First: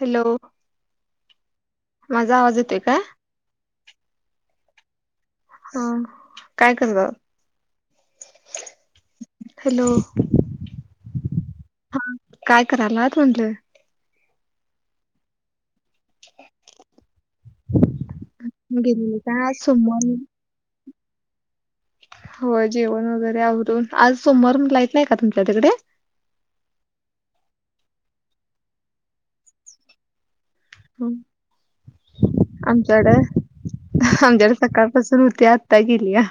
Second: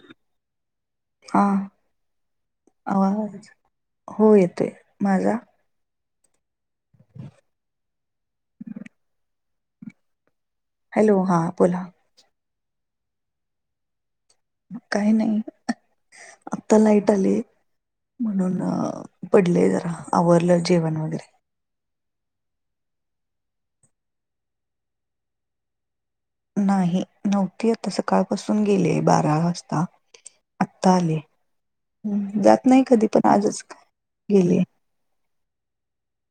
Hello [inaudible] हा माझा आवाज येतोय काय आवाज हो येतोय माझा हा काय करतात? हॅलो हॅलो हां बोला. काय करायलात म्हटलं? काय नाही आता लाईट आली म्हणून अ गेलेली काय आज पडलेय जरा सोमवार आवरलं जेवण वगैरे होय जेवण वगैरे आवरून. आज सोमवार म्हणून लाईट नाही का तुमच्या तिकडे? नाही नव्हती आता सकाळपासून गेले बारा वाजता. आता आले जात नाही कधी पण आजच गेले. पासुन होती आत्ता गेल्या.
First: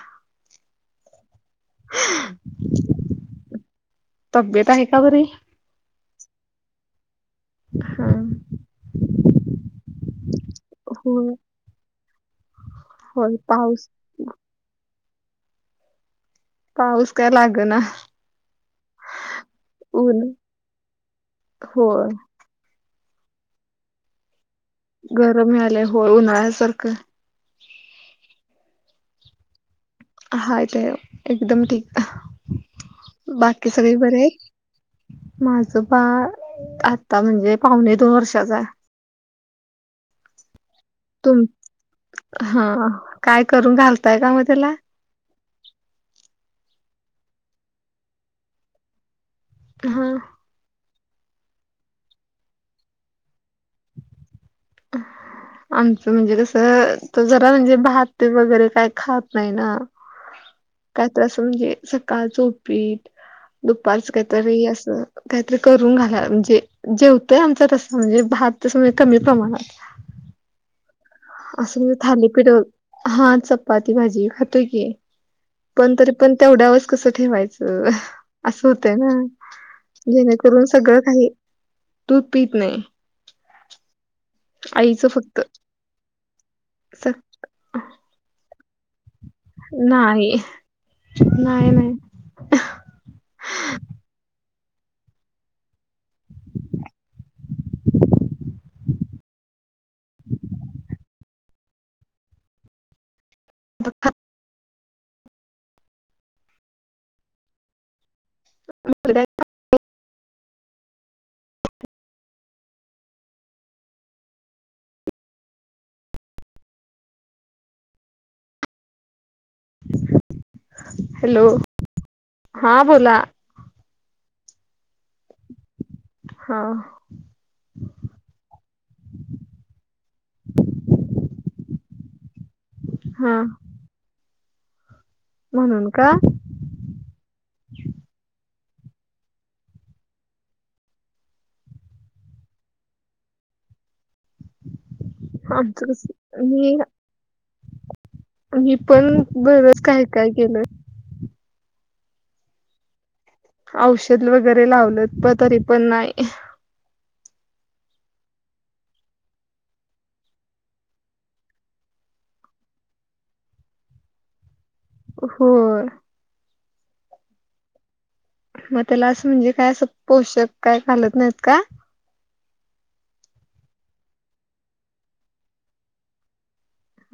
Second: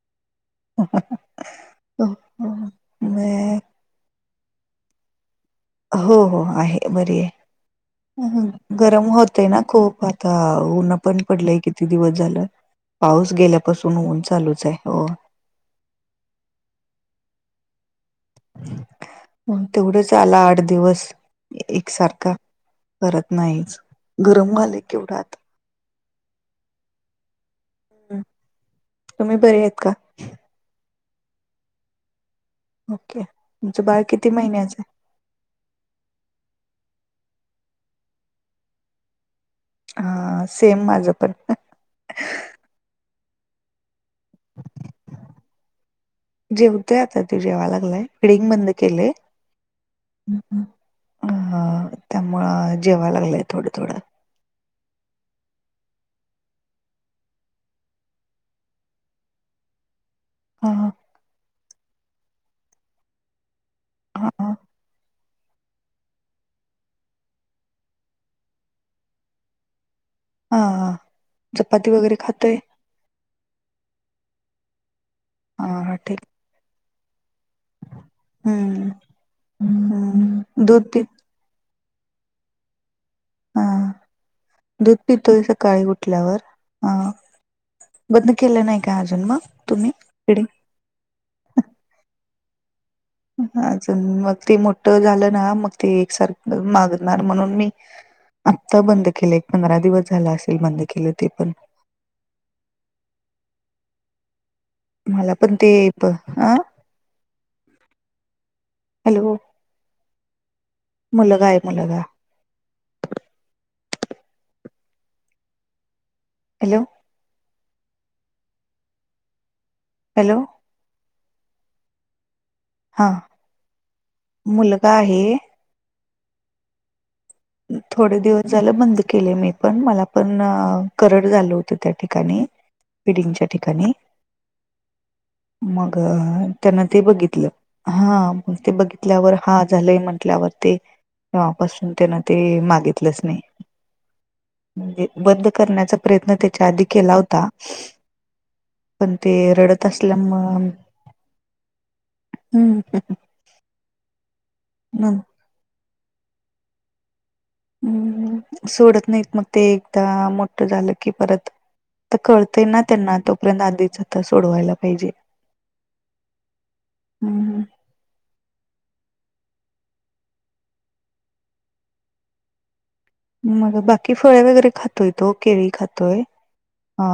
हो हो म- तब्बेत आहे का बरी? हो हो आहे बरी हा, आहे गरम होतय ना खूप आता. ऊना पण होय पडलंय किती दिवस झालं पाऊस होय पाऊस गेल्यापासून ऊन चालूच आहे हो. पाऊस काय लाग ना. तेवढंच आला आठ दिवस होय एकसारखा करत नाहीच गरम होयालय गरम मिळालंय होय उन्हाळ्यासारखं तुम्ही बरे आहेत का? हाय तेव एकदम ठीक. ओके. बाकी तुमचं सगळे बाळ बरे किती आहेत महिन्याच आहे? माझं बाळ आता म्हणजे पावणे दोन वर्षाचा हा सेम माझं पण तुम हा काय करून घालताय का म त्याला जेवतोय आता ते जेवा लागलाय फिडिंग बंद केलेय हा हा त्यामुळं जेवाय लागलंय थोडं-थोडं. [unintelligible] आमचं म्हणजे कसं तो जरा म्हणजे भात वगैरे काय खात नाही ना हा काही त्रासून घे सकाळ चोपीट दुपारचं हा काहीतरी असं काहीतरी करून घाला म्हणजे जेवतंय आमचा तसं म्हणजे भात तसं म्हणजे कमी प्रमाणात. हा हा. असं चपाती म्हणजे वगैरे थालीपीठ, खातोय हा चपाती भाजी खातोय की. पण हा तरी ठीक पण तेवढ्यावरच कसं ठेवायचं असं हम्म होतय ना. हम्म जेणेकरून दूध पी सगळं काही दूध पीत नाही. हा दूध आईचं फक्त पितोय सकाळी उठल्यावर हा. स बंद केलं नाही का अजून म नाही नाही नाही. अजून मग ते मोठं झालं ना मग ते एकसारखं मागणार म्हणून मी आता बंद केलं आहे पंधरा दिवस झाला असेल बंद केलं ते पण [unintelligible] मला पण ते येतो आं हॅलो. मुलगा आहे मुलगा. हॅलो हॅलो हॅलो हा बोला. मुलगा आहे हा थोडे दिवस झालं बंद केले मी पण मला पण करड झालं होत त्या ठिकाणी. हा फिडिंगच्या ठिकाणी म्हणून मग का त्यांनं ते बघितलं हा ते बघितल्यावर हा झालंय म्हटल्यावर ते तेव्हापासून त्यांने ते मागितलंच नाही. म्हणजे बंद आमचं करण्याचा कस प्रयत्न त्याच्या मी आधी केला होता मी पण ते बरंच रडत काय असल्या काय म केलं आम हम्म. औषध वगैरे लावलंत प तरी पण नाय. हम्म सोडत नाहीत मग ते एकदा मोठ झालं की परत तर कळतंय ना त्यांना तोपर्यंत आधीच आता सोडवायला पाहिजे. होय. हम्म हम्म. मग त्याला असं म्हणजे काय असं पोषक काय घालत नाहीत का? मगं बाकी फळे वगैरे खातोय तो केवी खातोय.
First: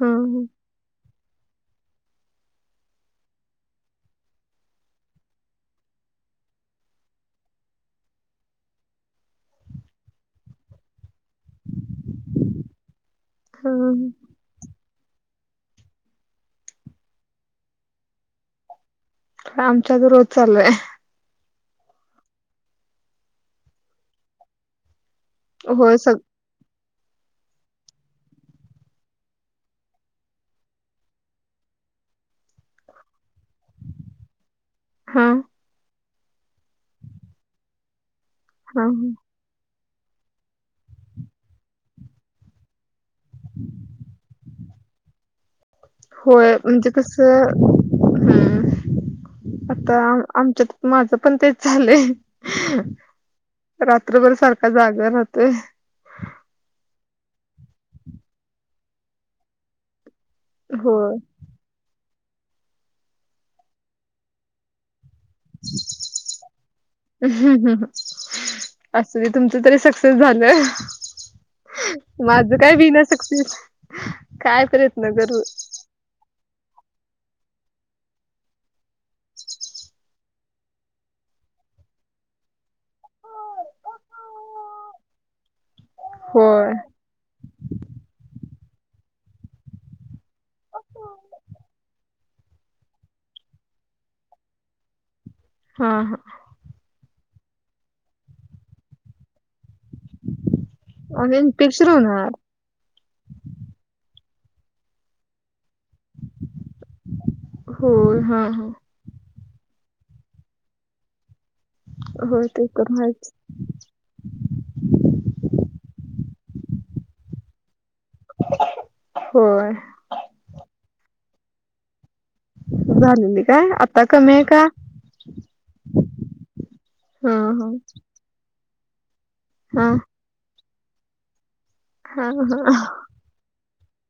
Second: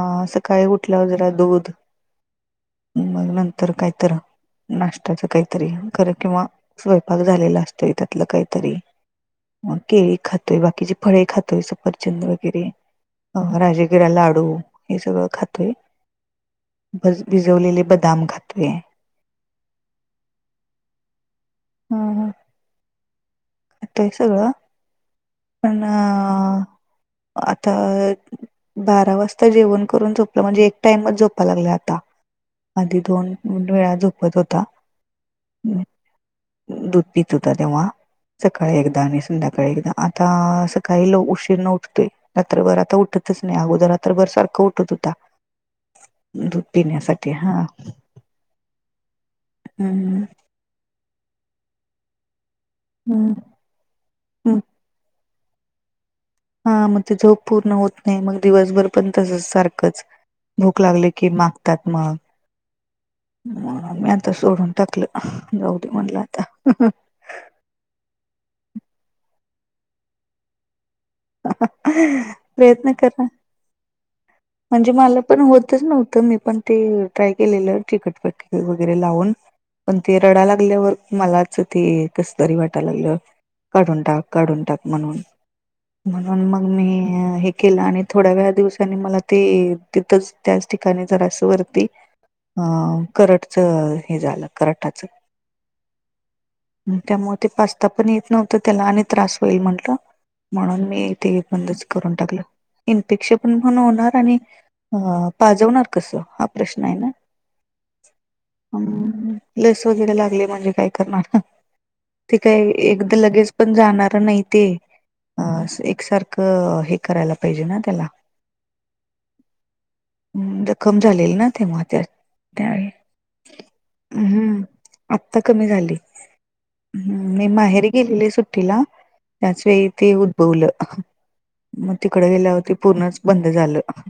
ह सकाळी उठल्यावर जरा दूध मग नंतर काहीतर नाशट्याचं काहीतरी खरं किंवा स्वयंपाक झालेलं असतं त्यातलं काहीतरी मग केळी खातोय बाकीचे फळे खातोय सफरचंद वगैरे अ राजागिरा ह लाडू हे सगळं खातोय भज भिजवलेले बदाम खातोय. आमच्या तर रोज चालू आहे. आता हे सगळं पण होय सग आता बारा वाजता जेवण करून झोपलं म्हणजे एक टाइमच झोपा लागलोय आता. आधी दोन उंडळ्या झोपत होता हा दूध पीत होत तेव्हा सकाळी हा एकदा आणि संध्याकाळी एकदा आता सकाळीला उशीरण उठतोय. रात्रभर आता उठतंच नाही अगोदर रात्रभर सारखा उठत होता. [inaudible] होय दूध म्हणजे पिण्यासाठी कसं हा हम्म आता अ हम्म. आमच्यात माझं पण तेच झालंय. हम्म. रात्रभर सारखा जागा राहतोय. हा म ते झोप पूर्ण होत नाही मग दिवसभर पण तसंच सारखंच भूक हो लागले की मागतात मग म मी आता सोडून टाकलं. जाऊ दे म्हंटल आता. हम्म हम्म असू दे तुमचं तरी सक्सेस झालं. माझं काय प्रयत्न बिना करा. सक्सेस काय प्रयत्न करू तच नव्हतं मी पण ते ट्राय केलेलं ते चिकट पट्टी वगैरे लावून पण ते रडा लागल्यावर मलाच ते कसं तरी वाटाय लागलं. काढून टाक काढून टाक म्हणून म्हणून मग होय मी हे केलं आणि थोड्या वेळा दिवसानी मला ते तिथचं त्याच ठिकाणी जरासा वरती आं करटच हे झालं कराटाचं हा, हा त्यामुळे ते पचता पण येत नव्हतं त्याला आणि त्रास होईल म्हंटलं म्हणून मी आणि ते बंदच इन्फेक्शन करून होणार टाकल इनपेश पण म्हण होणार आणि अ पाजवणार कसं हा प्रश्न आहे ना होय हा, हा लस वगैरे लागली म्हणजे काय करणार ना ते होय काय तर एकदा माहिच लगेच पण जाणार नाही ते. आ एकसारखं हे करायला पाहिजे ना त्याला होय हम्म, जखम झालेली ना तेव्हा त्यात. काय झालेली काय आता कमी आहे का हम्म आता कमी झालंय झालंय हम्म हा मी हा माहेरी गेलेली सु तिला त्याच हा ते उद्भवलं मग तिकड हा गेल्यावरती हा पूर्णच बंद झालं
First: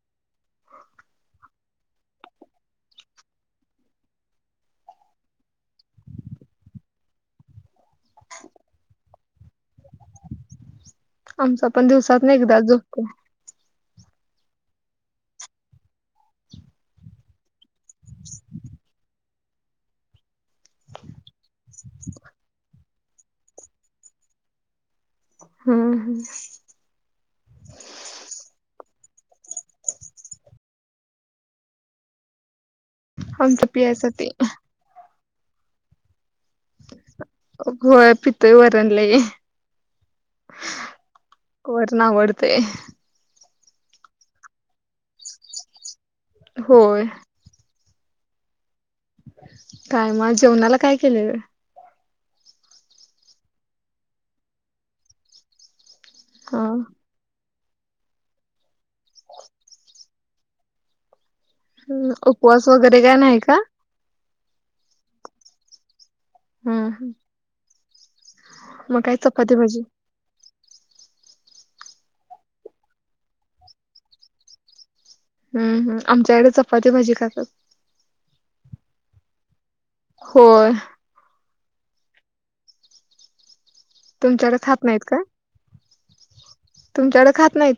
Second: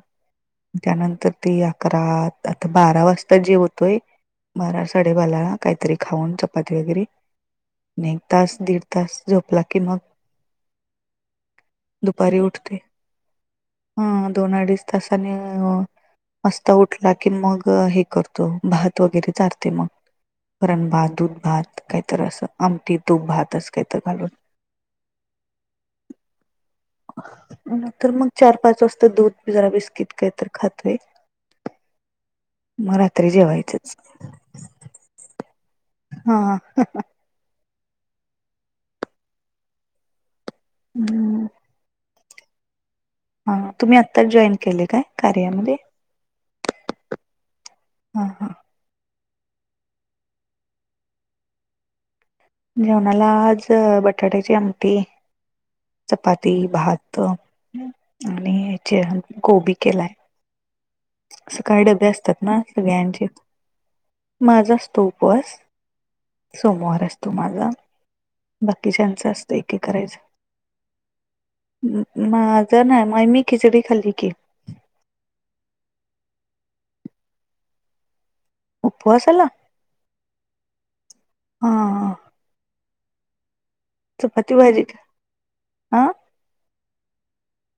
त्यानंतर ते अकरा आता बारा वाजता जेवतोय बारा सडेवाला ना काहीतरी खाऊन चपाती वगैरे नाही तास दीड तास झोपला की मग आमचा पण दिवसातन ना एकदा झोपतो ह दोन अडीच तासाने अ हो अस तो उठला की मग हे करतो, भात वगैरे चारते मग. वरण भात, दूध भात कायतर असं आमटी तूप भात असं कायतर घालून हम्म, हम्म तर मग चार, पाच वाजता दूध जरा बिस्किट काय तर खातोय [inaudible] मग रात्री आमच्या जेवायचच पियासाठी हा ह, ह, ह होय पितोय वरण लई वरण आवडतय हा तुम्ही आताच जॉईन केले काय कार्यामध्ये होय. ह, ह काय मग जेवणाला काय केलेल? जेवणाला आज बटाट्याची आमटी, चपाती, हा भात त आणि चे गोबी केलाय सकाळी डबे असतात ना उपवास वगैरे काय सगळ्यांचे नाही का माझा असतो उपवास, सोमवार हम्म असतो माझा. मग काय बाकीच्यांचं असत चपाती एक भाजी एक करायच माझं नाय मी खिचडी खाल्ली की हम्म, हम्म आमच्याकडे चपाती भाजी खातात उपवासाला होयं हा चपाती तुमच्याकडे भाजी खात नाहीत का? हा तुमच्याकडे खात नाहीत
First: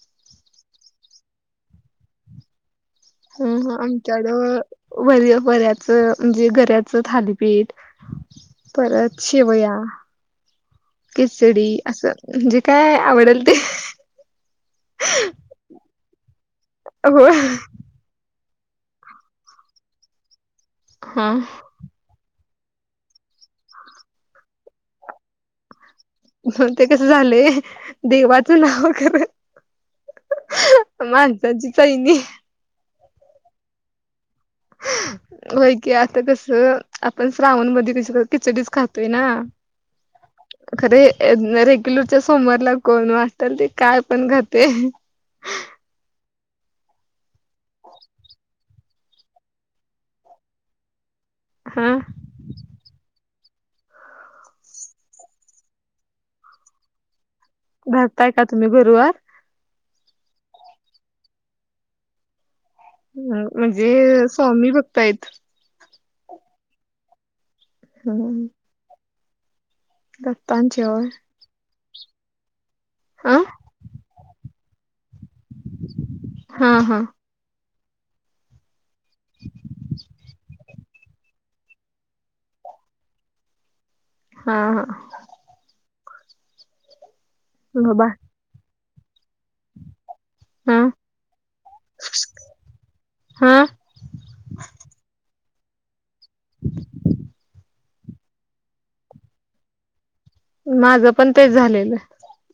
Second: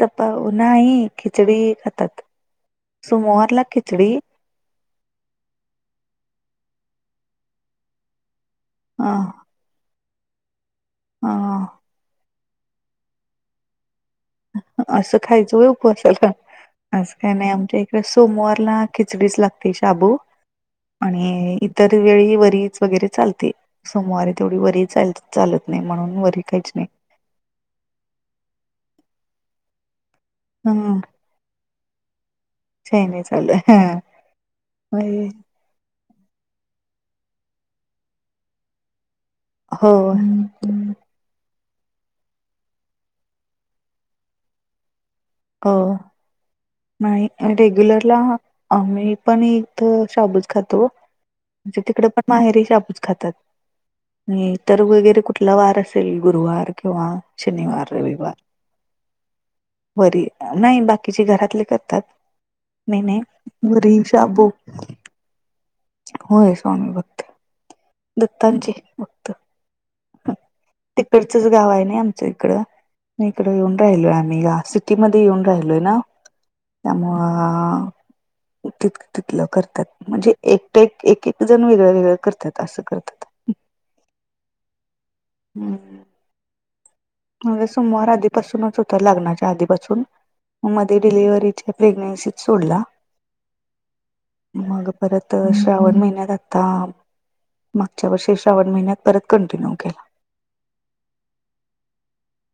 चपा नाही खिचडी खातात सोमवारला खिचडी वय बऱ्याचं म्हणजे गऱ्याचं थालीपीठ अ परत शेवया अ खिचडी असं जे काय आवडेल ते असं खायचं होय उपवासाला, असं होय काही नाही आमच्या इ सोमवारला खिचडीच लागते शाबू हा आणि तर वेळी वरीच वगैरे चालती. सोमवारी तेवढी वरी चाल-चालत नाही म्हणून व मग ते कसं झालंय, देवाच नाव खर हम्म. माणसा ची चैनी काय नाही चाललंय हां हा ये होयं की आता कसं आपण श्रावण मध्ये कस खिचडीच खातोय ना हो ह, ह अं रेग्युलरच्या सोमवारला कोण वाटल ते काय पण खातंय. क नाही म रेग्युलरला आम्ही पण इथं शाबूच खातो म्हणजे हा तिकडे पण माहेरी शाबूच खातात. आणि इतर वगैरे कुठला वार असेल गुरुवार किंवा शनिवार धरताय रविवार का तुम्ही गुरुवार? वरी नाही बाकीचे घरातले करतात. नाही, नाही. हं, वरी आणि म्हणजे शाबू. स्वामी भक्त आहेत होय स्वामीभक्त दत्तांचे भक्त दत्तांची वार चच गाव आहे नाही आमचं इकडं. मी अं? इकडं येऊन राहिलोय आम्ही या सिट तीमध्ये येऊन राहिलोय ना. हा हा त्यामुळं तित-तिथलं करतात म्हणजे एकट्या एक-एक जण वेगळ वेगळ करत्यात असं करतात. हा, हा. हम्म. माझा बाबा सोमवार आधीपासूनच होता, लग्नाच्या आधीपासून. मग हा मधी डिलिव्हरीच्या प्रेग्नन्सीत सोडला. हा मग परत श्रावण महिन्यात आता मागच्या वर्षी श्रावण महिन्यात परत कंटिन्यू केला. माझं पण तेच झालेलं.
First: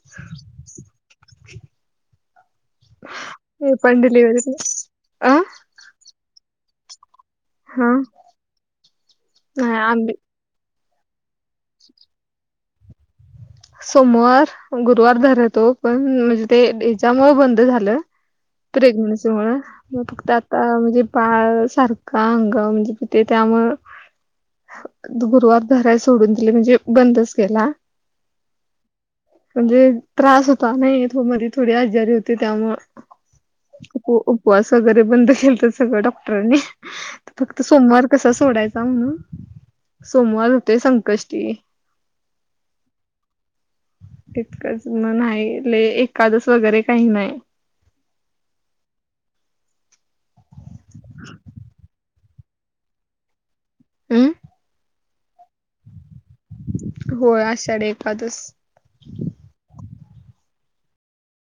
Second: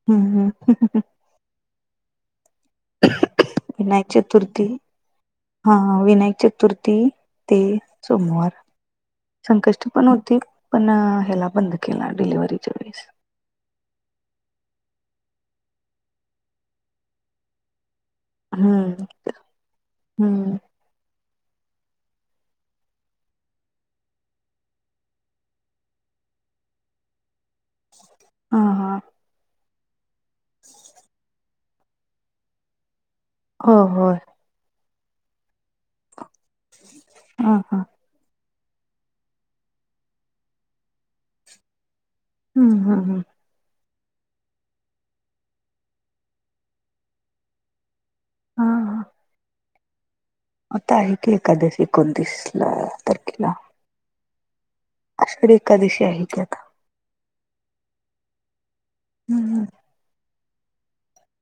हम्म, हम्म. मी पण विनायक डिलिव्हरीत, चतुर्थी अं? हा, हा विनायक चतुर्थी ते हा सोमवार नाही संकष्टी पण आम्ही होती. पण ह्याला बंद केला डिलिव्हरीच्या वेळेस. सोमवार, गुरुवार धरतो पण म्हणजे ते हेच्यामुळ बंद झालं. हम्म प्रेग्नन्सीमुळं फक्त हम्म आता म्हणजे बाळ सारखं अंगावरन जात त्यामुळं गुरुवार धरायच सोडून दिलं म्हणजे बंदच केला. हा, हा. म्हणजे त्रास होता नाही मध्ये थोडी आजारी होती त्यामुळं हो उप होय उपवास वगैरे बंद के सगळं डॉक्टरांनी हा फक्त हा सोमवार कसा सोडायचा म्हणून सोमवार होते संकष्टी हम्म, हम्म, हं. तितकंच मग नाही, लई एकादस वगैरे काही नाही. हा, हा. आता आहे की एखादशी एकोणतीसला तारखेला. अं? आषाढी एखकादशी आहे त्यात. होय आषाढ एकादस हम्म, हम्म.